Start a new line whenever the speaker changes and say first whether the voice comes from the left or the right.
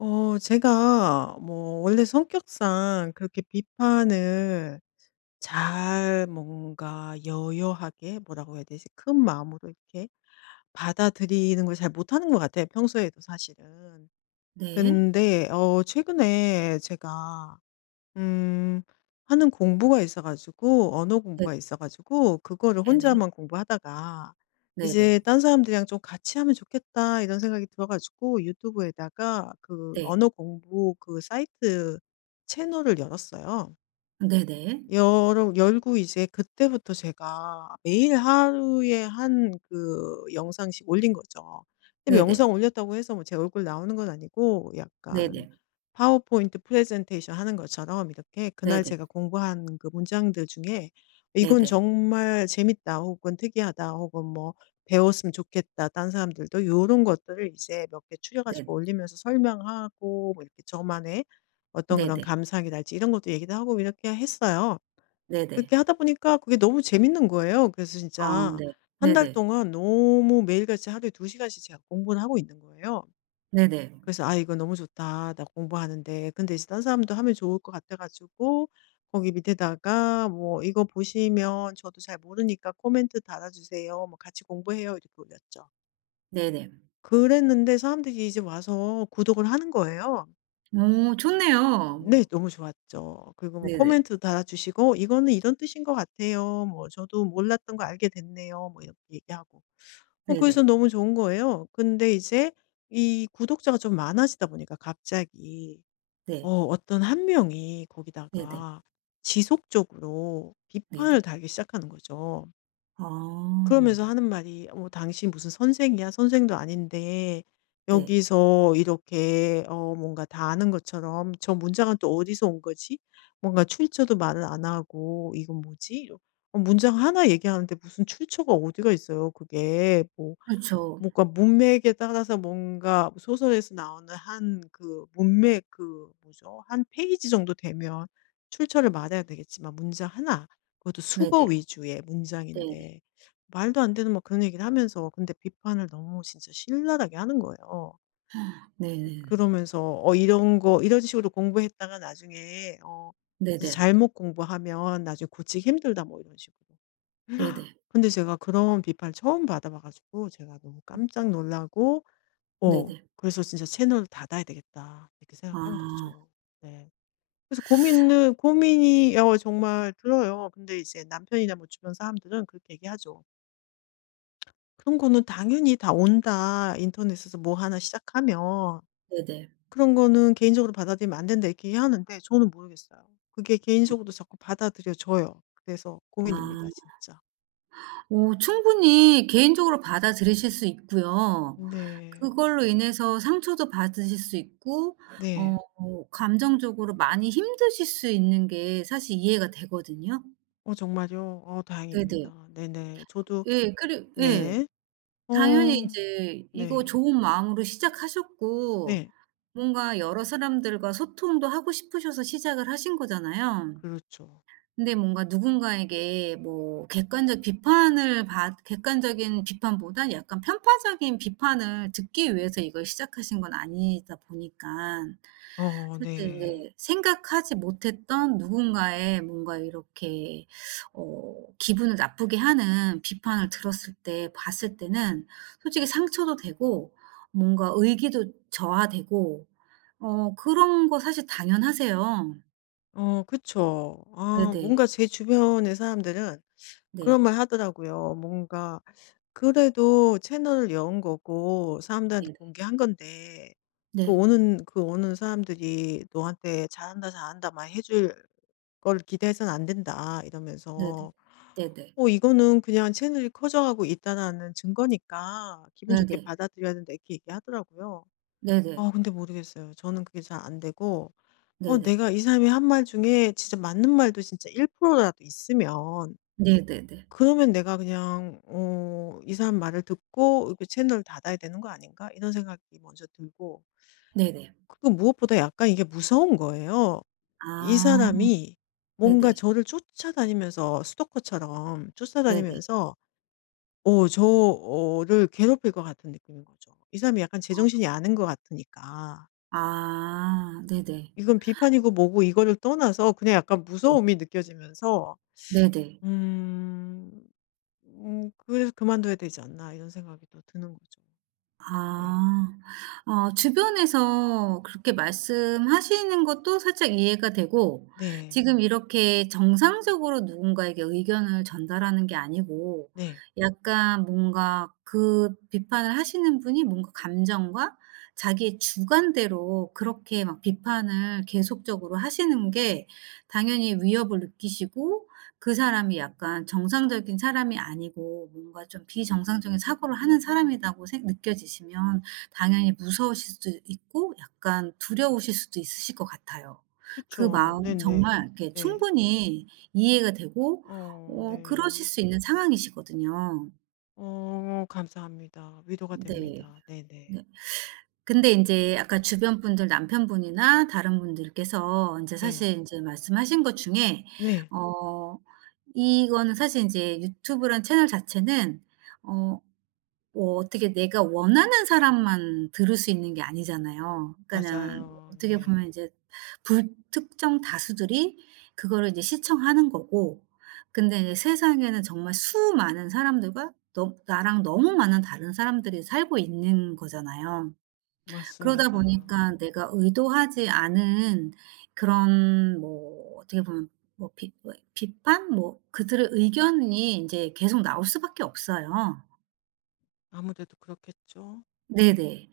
left: 제가 뭐 원래 성격상 그렇게 비판을 잘 뭔가 여여하게 뭐라고 해야 되지? 큰 마음으로 이렇게 받아들이는 걸 잘 못하는 것 같아요 평소에도 사실은.
right: 네.
left: 근데 최근에 제가 음. 하는 공부가 있어 가지고 언어
right: 네.
left: 공부가 있어 가지고 그거를
right: 네네.
left: 혼자만 공부하다가
right: 네네.
left: 이제 '딴 사람들이랑 좀 같이 하면 좋겠다.' 이런 생각이 들어 가지고 유튜브에다가 그
right: 네.
left: 언어 공부 그 사이트 채널을 열었어요.
right: 네네.
left: 열어 열고 이제 그때부터 제가 매일 하루에 한 그 영상씩 올린 거죠. 근데 뭐
right: 네네.
left: 영상 올렸다고 해서 뭐 제 얼굴 나오는 건 아니고 약간
right: 네네.
left: 파워포인트 프레젠테이션 하는 것처럼 이렇게 그날 제가 공부한 그 문장들 중에 '이건
right: 네네.
left: 정말 재밌다.' 혹은 '특이하다.' 혹은 뭐 '배웠으면 좋겠다, 딴 사람들도.' 요런 것들을 이제 몇 개 추려
right: 네네.
left: 가지고
right: 네.
left: 올리면서 설명하고 뭐 이렇게 저만의 어떤 그런
right: 네네.
left: 감상이랄지 이런 것도 얘기도 하고 이렇게 했어요.
right: 네네.
left: 그렇게 하다 보니까 그게 너무 재밌는 거예요. 그래서
right: 어
left: 진짜
right: 네.
left: 한 달
right: 네네.
left: 동안 너무 매일같이 하루에 두 시간씩 제가 공부를 하고 있는 거예요.
right: 네네.
left: 그래서 '아 이거 너무 좋다. 나 공부하는데.' 근데 이제 딴 사람도 하면 좋을 것 같아 가지고 거기 밑에다가 뭐 "이거 보시면 저도 잘 모르니까 코멘트 달아주세요. 뭐 같이 공부해요." 이렇게 올렸죠.
right: 네네.
left: 그랬는데 사람들이 이제 와서 구독을 하는 거예요.
right: 어 좋네요.
left: 네. 너무 좋았죠. 그리고 뭐
right: 네네.
left: 코멘트도 달아주시고 "이거는 이런 뜻인 것 같아요. 뭐 저도 몰랐던 거 알게 됐네요." 뭐 이렇게 얘기하고.
right: 네네.
left: 그래서 너무 좋은 거예요. 근데 이제 이 구독자가 좀 많아지다 보니까 갑자기
right: 네.
left: 어떤 한 명이
right: 네네.
left: 거기다가 지속적으로
right: 네네.
left: 비판을 달기 시작하는 거죠.
right: 아
left: 그러면서 하는 말이 "어 당신 무슨 선생이야? 선생도 아닌데
right: 네.
left: 여기서 이렇게 어 뭔가 다 아는 것처럼 저 문장은 또 어디서 온 거지? 뭔가 출처도 말을 안 하고 이건 뭐지?" 이러 어 문장 하나 얘기하는데 무슨 출처가 어디가 있어요 그게. 뭐
right: 그렇죠.
left: 뭔가 문맥에 따라서 뭔가 소설에서 나오는 한 그 문맥 그 뭐죠? 한 페이지 정도 되면 출처를 말해야 되겠지만 문장 하나 그것도 수거
right: 네네.
left: 위주의
right: 네.
left: 문장인데 말도 안 되는 막 그런 얘기를 하면서 근데 비판을 너무 진짜 신랄하게 하는 거예요.
right: 네네네.
left: 그러면서 이런 거 이런 식으로 공부했다가 나중에 어 이제
right: 네네.
left: 잘못 공부하면 나중에 고치기 힘들다 뭐 이런 식으로.
right: 네네.
left: 근데 제가 그런 비판을 처음 받아 봐 가지고 제가 너무 깜짝 놀라고 어.
right: 네네.
left: 그래서 '진짜 채널을 닫아야 되겠다.' 이렇게
right: 아
left: 생각한 거죠. 네. 그래서 고민을 고민이 어 정말 들어요. 근데 이제 남편이나 뭐 주변 사람들은 그렇게 얘기하죠. "그런 거는 당연히 다 온다. 인터넷에서 뭐 하나 시작하면.
right: 네네.
left: 그런 거는 개인적으로 받아들이면 안 된다." 이렇게 얘기하는데 저는 모르겠어요. 그게 개인적으로 자꾸 받아들여져요. 그래서 고민입니다
right: 아.
left: 진짜.
right: 오, 충분히 개인적으로 받아들이실 수 있고요.
left: 네.
right: 그걸로 인해서 상처도 받으실 수 있고 어
left: 네.
right: 감정적으로 많이 힘드실 수 있는 게 사실 이해가 되거든요.
left: 어 정말요? 어
right: 네네.
left: 다행입니다. 네네. 저도
right: 예. 그리 예.
left: 네. 어
right: 당연히 이제 이거
left: 네.
right: 좋은 마음으로 시작하셨고
left: 네.
right: 뭔가 여러 사람들과 소통도 하고 싶으셔서 시작을 하신 거잖아요.
left: 그렇죠.
right: 근데 뭔가 누군가에게 뭐 객관적 비판을 받 객관적인 비판보다 약간 편파적인 비판을 듣기 위해서 이걸 시작하신 건 아니다 보니까
left: 어
right: 사실
left: 네.
right: 이제 생각하지 못했던 누군가의 뭔가 이렇게 기분을 나쁘게 하는 비판을 들었을 때 봤을 때는 솔직히 상처도 되고 뭔가 의기도 저하되고 그런 거 사실 당연하세요.
left: 어 그쵸. 아
right: 네네.
left: 뭔가 제 주변의 사람들은 그런
right: 네.
left: 말 하더라고요. 뭔가 그래도 채널을 연 거고 사람들한테
right: 네네.
left: 공개한 건데
right: 네. 네.
left: 그 오는 사람들이 "너한테 '잘한다, 잘한다.' 막 해줄 걸 기대해서는 안 된다."
right: 네네.
left: 이러면서
right: 네네.
left: "어 이거는 그냥 채널이 커져가고 있다."라는 증거니까 기분 좋게
right: 네네.
left: 받아들여야 된다." 이렇게 얘기하더라고요. 아
right: 네네.
left: 근데 모르겠어요. 저는 그게 잘 안 되고 어
right: 네네.
left: 내가 이 사람이 한 말 중에 진짜 맞는 말도 진짜 1% 라도 있으면
right: 네네네.
left: 그러면 내가 그냥 어 '이 사람 말을 듣고 이렇게 채널을 닫아야 되는 거 아닌가?' 이런 생각이 먼저 들고
right: 네네.
left: 그리고 무엇보다 약간 이게 무서운 거예요. 이
right: 아.
left: 사람이 뭔가
right: 네네.
left: 저를 쫓아다니면서 스토커처럼
right: 네네.
left: 쫓아다니면서 어 저를 괴롭힐 것 같은 느낌인 거죠. 이 사람이 약간 제정신이 아닌 것 같으니까.
right: 아. 네네.
left: 이건 비판이고 뭐고 이거를 떠나서 그냥 약간
right: 네.
left: 무서움이 느껴지면서
right: 네네.
left: 음. 그래서 '그만둬야 되지 않나.' 이런 생각이 또 드는 거죠. 네.
right: 아. 어 주변에서 그렇게 말씀하시는 것도 살짝 이해가 되고
left: 네.
right: 지금 이렇게 정상적으로 누군가에게 의견을 전달하는 게 아니고
left: 네.
right: 약간 뭔가 그 비판을 하시는 분이 뭔가 감정과 자기의 주관대로 그렇게 막 비판을 계속적으로 하시는 게 당연히 위협을 느끼시고 그 사람이 약간 정상적인 사람이 아니고 뭔가 좀 비정상적인 사고를 하는 사람이라고 생 느껴지시면 당연히 무서우실 수도 있고 약간 두려우실 수도 있으실 것 같아요.
left: 그
right: 그
left: 죠 네
right: 마음
left: 네.
right: 정말 이렇게
left: 네.
right: 충분히 이해가 되고
left: 어
right: 그러실
left: 네.
right: 수 있는 상황이시거든요.
left: 어 감사합니다. 위로가
right: 네.
left: 됩니다. 네네.
right: 네.
left: 네.
right: 근데 인제 아까 주변 분들 남편분이나 다른 분들께서 인제 사실
left: 네.
right: 인제 말씀하신 것 중에
left: 네,
right: 어 이거는 사실 인제 유튜브란 채널 자체는 어 뭐 어떻게 내가 원하는 사람만 들을 수 있는 게 아니잖아요. 그러니까는
left: 맞아요.
right: 어떻게 보면
left: 네.
right: 인제 불특정 다수들이 그거를 이제 시청하는 거고 근데 이제 세상에는 정말 수많은 사람들과 너 나랑 너무 많은 다른 사람들이 살고 있는 거잖아요. 그러다
left: 맞습니다.
right: 보니까 내가 의도하지 않은 그런 뭐 어떻게 보면 뭐 비 뭐 비판 뭐 그들의 의견이 인제 계속 나올 수밖에 없어요.
left: 아무래도 그렇겠죠? 네.
right: 네네.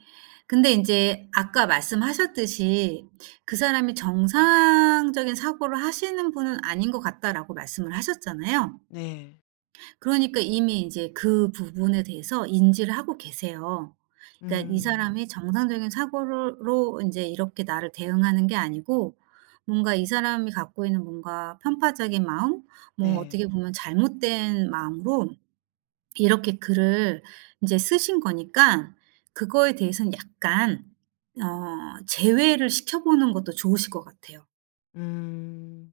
right: 근데 인제 아까 말씀하셨듯이 "그 사람이 정상적인 사고를 하시는 분은 아닌 것 같다."라고 말씀을 하셨잖아요.
left: 네.
right: 그러니까 이미 인제 그 부분에 대해서 인지를 하고 계세요. 그러니까 이
left: 음.
right: 사람이 정상적인 사고를 로 인제 이렇게 나를 대응하는 게 아니고 뭔가 이 사람이 갖고 있는 뭔가 편파적인 마음 뭐
left: 네.
right: 어떻게 보면 잘못된 마음으로 이렇게 글을 인제 쓰신 거니깐 그거에 대해서는 약간 제외를 시켜 보는 것도 좋으실 것 같아요.
left: 음.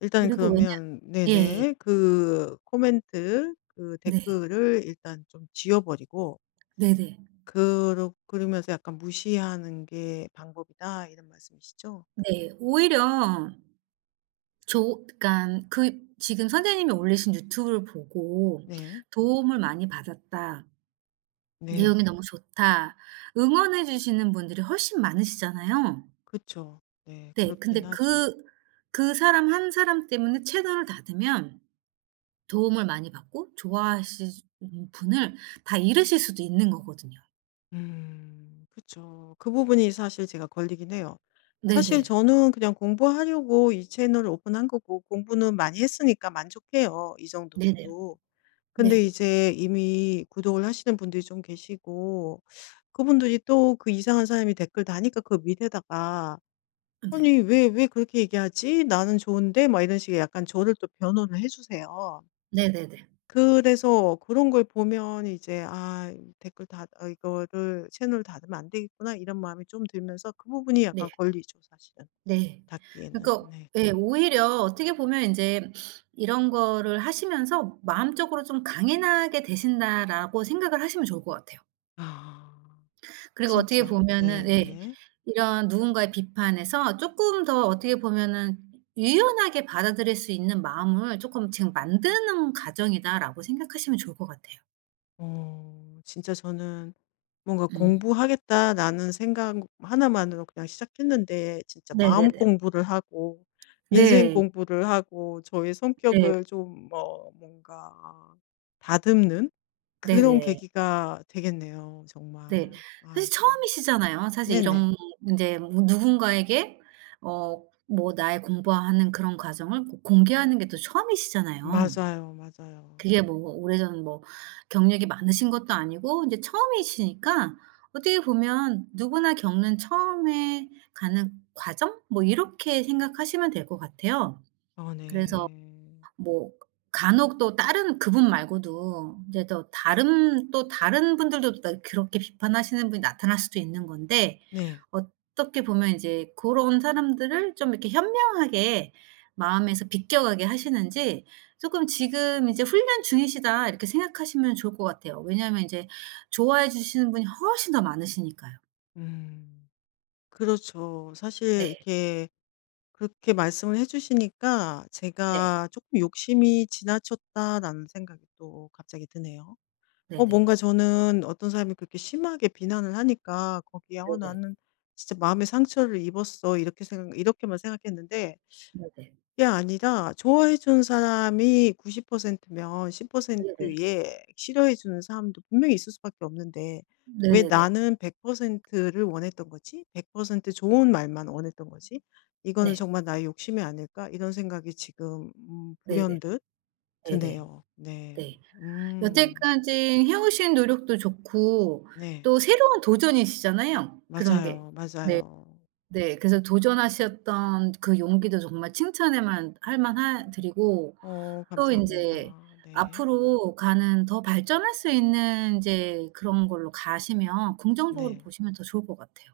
left: 일단
right: 그리고 왜냐
left: 그러면
right: 예.
left: 네네. 그 코멘트 그
right: 네.
left: 댓글을 일단 좀 지워 버리고
right: 네네. 네.
left: 그러면서 약간 '무시하는 게 방법이다.' 이런 말씀이시죠?
right: 네. 오히려 조 그러니까 그 지금 선생님이 올리신 유튜브를 보고
left: 네.
right: '도움을 많이 받았다.
left: 네.
right: 내용이 너무 좋다.' 응원해 주시는 분들이 훨씬 많으시잖아요.
left: 그쵸. 네.
right: 네.
left: 그렇긴
right: 근데
left: 하죠.
right: 그 그 사람 한 사람 때문에 채널을 닫으면 도움을 많이 받고 좋아하시는 분을 다 잃으실 수도 있는 거거든요.
left: 음. 그쵸. 그 부분이 사실 제가 걸리긴 해요. 사실
right: 네네.
left: 저는 그냥 공부하려고 이 채널을 오픈한 거고 공부는 많이 했으니까 만족해요, 이
right: 네네.
left: 정도로도. 근데
right: 네.
left: 이제 이미 구독을 하시는 분들이 좀 계시고 그분들이 또 그 이상한 사람이 댓글 다니까 그 밑에다가
right: 네.
left: "아니 왜 그렇게 얘기하지? 나는 좋은데." 막 이런 식의 약간 저를 또 변호를 해 주세요.
right: 네네네.
left: 그래서 그런 걸 보면 이제 '아 댓글 다 어 이거를 채널 닫으면 안 되겠구나.' 이런 마음이 좀 들면서 그 부분이
right: 네.
left: 약간 걸리죠 사실은
right: 네.
left: 닫기에는.
right: 그러니까
left: 네.
right: 예 오히려 어떻게 보면 인제 이런 거를 하시면서 '마음적으로 좀 강인하게 되신다.'라고 생각을 하시면 좋을 것 같아요.
left: 아.
right: 그리고 어떻게
left: 진짜.
right: 보면은 예
left: 네네.
right: 이런 누군가의 비판에서 쪼끔 더 어떻게 보면은 '유연하게 받아들일 수 있는 마음을 쪼끔 지금 만드는 과정이다.'라고 생각하시면 좋을 것 같아요.
left: 어 진짜 저는 뭔가
right: 음.
left: '공부하겠다.'라는 생각 하나만으로 그냥 시작했는데 진짜 마음
right: 네네네.
left: 공부를 하고 인생
right: 네.
left: 공부를 하고 저의
right: 네.
left: 성격을 좀 뭐 뭔가 다듬는 그런
right: 네네.
left: 계기가 되겠네요
right: 네.
left: 정말.
right: 사실
left: 아이고.
right: 처음이시잖아요. 사실
left: 네네.
right: 이런 인제 뭐 누군가에게 뭐 나의 공부하는 그런 과정을 고 공개하는 게 또 처음이시잖아요.
left: 맞아요, 맞아요.
right: 그게 뭐 오래전 뭐 경력이 많으신 것도 아니고 인제 처음이시니까 어떻게 보면 누구나 겪는 처음에 가는 과정 뭐 이렇게 생각하시면 될 것 같아요.
left: 어
right: 그래서
left: 네.
right: 뭐 간혹 또 다른 그분 말고도 이제 또 다른 또 다른 분들도 또 그렇게 비판하시는 분이 나타날 수도 있는 건데
left: 네.
right: 어떻게 보면 이제 고런 사람들을 좀 이렇게 현명하게 마음에서 비껴가게 하시는지 쪼끔 '지금 이제 훈련 중이시다.' 이렇게 생각하시면 좋을 것 같아요. 왜냐하면 이제 좋아해 주시는 분이 훨씬 더 많으시니까요.
left: 음. 그렇죠. 사실
right: 네.
left: 이렇게 그렇게 말씀을 해 주시니까
right: 네.
left: 제가 조금 '욕심이 지나쳤다.'라는 생각이 또 갑자기 드네요. 어
right: 네네.
left: 뭔가 저는 어떤 사람이 그렇게 심하게 비난을 하니까 거기에 '어
right: 네네.
left: 나는 진짜 마음의 상처를 입었어.' 이렇게만 생각했는데
right: 네네.
left: 그게 아니라 좋아해 주는 사람이 90%면
right: 네네.
left: 10%의 싫어해 주는 사람도 분명히 있을 수밖에 없는데 왜
right: 네네네.
left: 나는 100%를 원했던 거지? 100% 좋은 말만 원했던 거지?
right: 네. 네네.
left: 이거는
right: 네네. 네.
left: 정말 나의 욕심이 아닐까? 이런 생각이 지금
right: 네, 네, 네,
left: 불현듯
right: 네, 네,
left: 드네요. 네.
right: 네.
left: 음.
right: 여태까지 해오신 노력도 좋고
left: 네.
right: 또 새로운 도전이시잖아요, 그런 게.
left: 맞아요,
right: 네.
left: 맞아요.
right: 네. 그래서 도전하셨던 그 용기도 정말 칭찬에만 할 만하 드리고
left: 어
right: 또 인제
left: 감사합니다. 네.
right: 앞으로 가는 더 발전할 수 있는 인제 그런 걸로 가시면 긍정적으로
left: 네.
right: 보시면 더 좋을 것 같아요.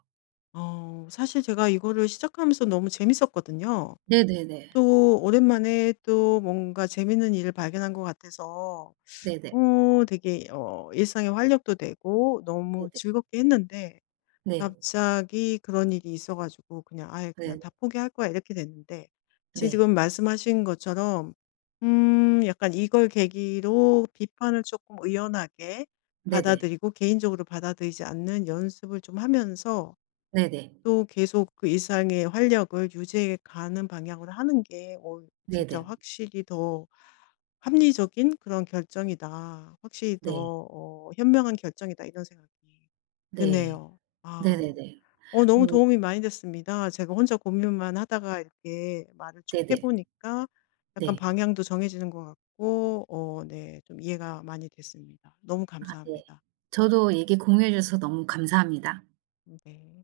left: 어 사실 제가 이거를 시작하면서 너무 재밌었거든요.
right: 네네네.
left: 또 오랜만에 또 뭔가 재밌는 일을 발견한 것 같아서
right: 네네.
left: 어 되게 어 일상에 활력도 되고 너무
right: 네네.
left: 즐겁게 했는데
right: 네.
left: 갑자기 그런 일이 있어 가지고 그냥 '아예 그냥
right: 네.
left: 다 포기할 거야.' 이렇게 됐는데
right: 네.
left: 지금 말씀하신 것처럼 약간 이걸 계기로 비판을 조금 의연하게
right: 네네.
left: 받아들이고 개인적으로 받아들이지 않는 연습을 좀 하면서
right: 네네.
left: 또 계속 그 이상의 활력을 유지해 가는 방향으로 하는 게 어 진짜
right: 네네.
left: 확실히 더 합리적인 그런 결정이다. 확실히 더
right: 네.
left: 어 현명한 결정이다. 이런 생각이
right: 네.
left: 드네요. 아.
right: 네네네.
left: 어 너무
right: 음
left: 도움이 많이 됐습니다. 제가 혼자 고민만 하다가 이렇게 말을 쭉 해
right: 네네.
left: 보니까 약간
right: 네.
left: 방향도 정해지는 것 같고 어 네 좀 이해가 많이 됐습니다. 너무
right: 아 네.
left: 감사합니다.
right: 저도 얘기 공유해 주셔서 너무 감사합니다.
left: 네.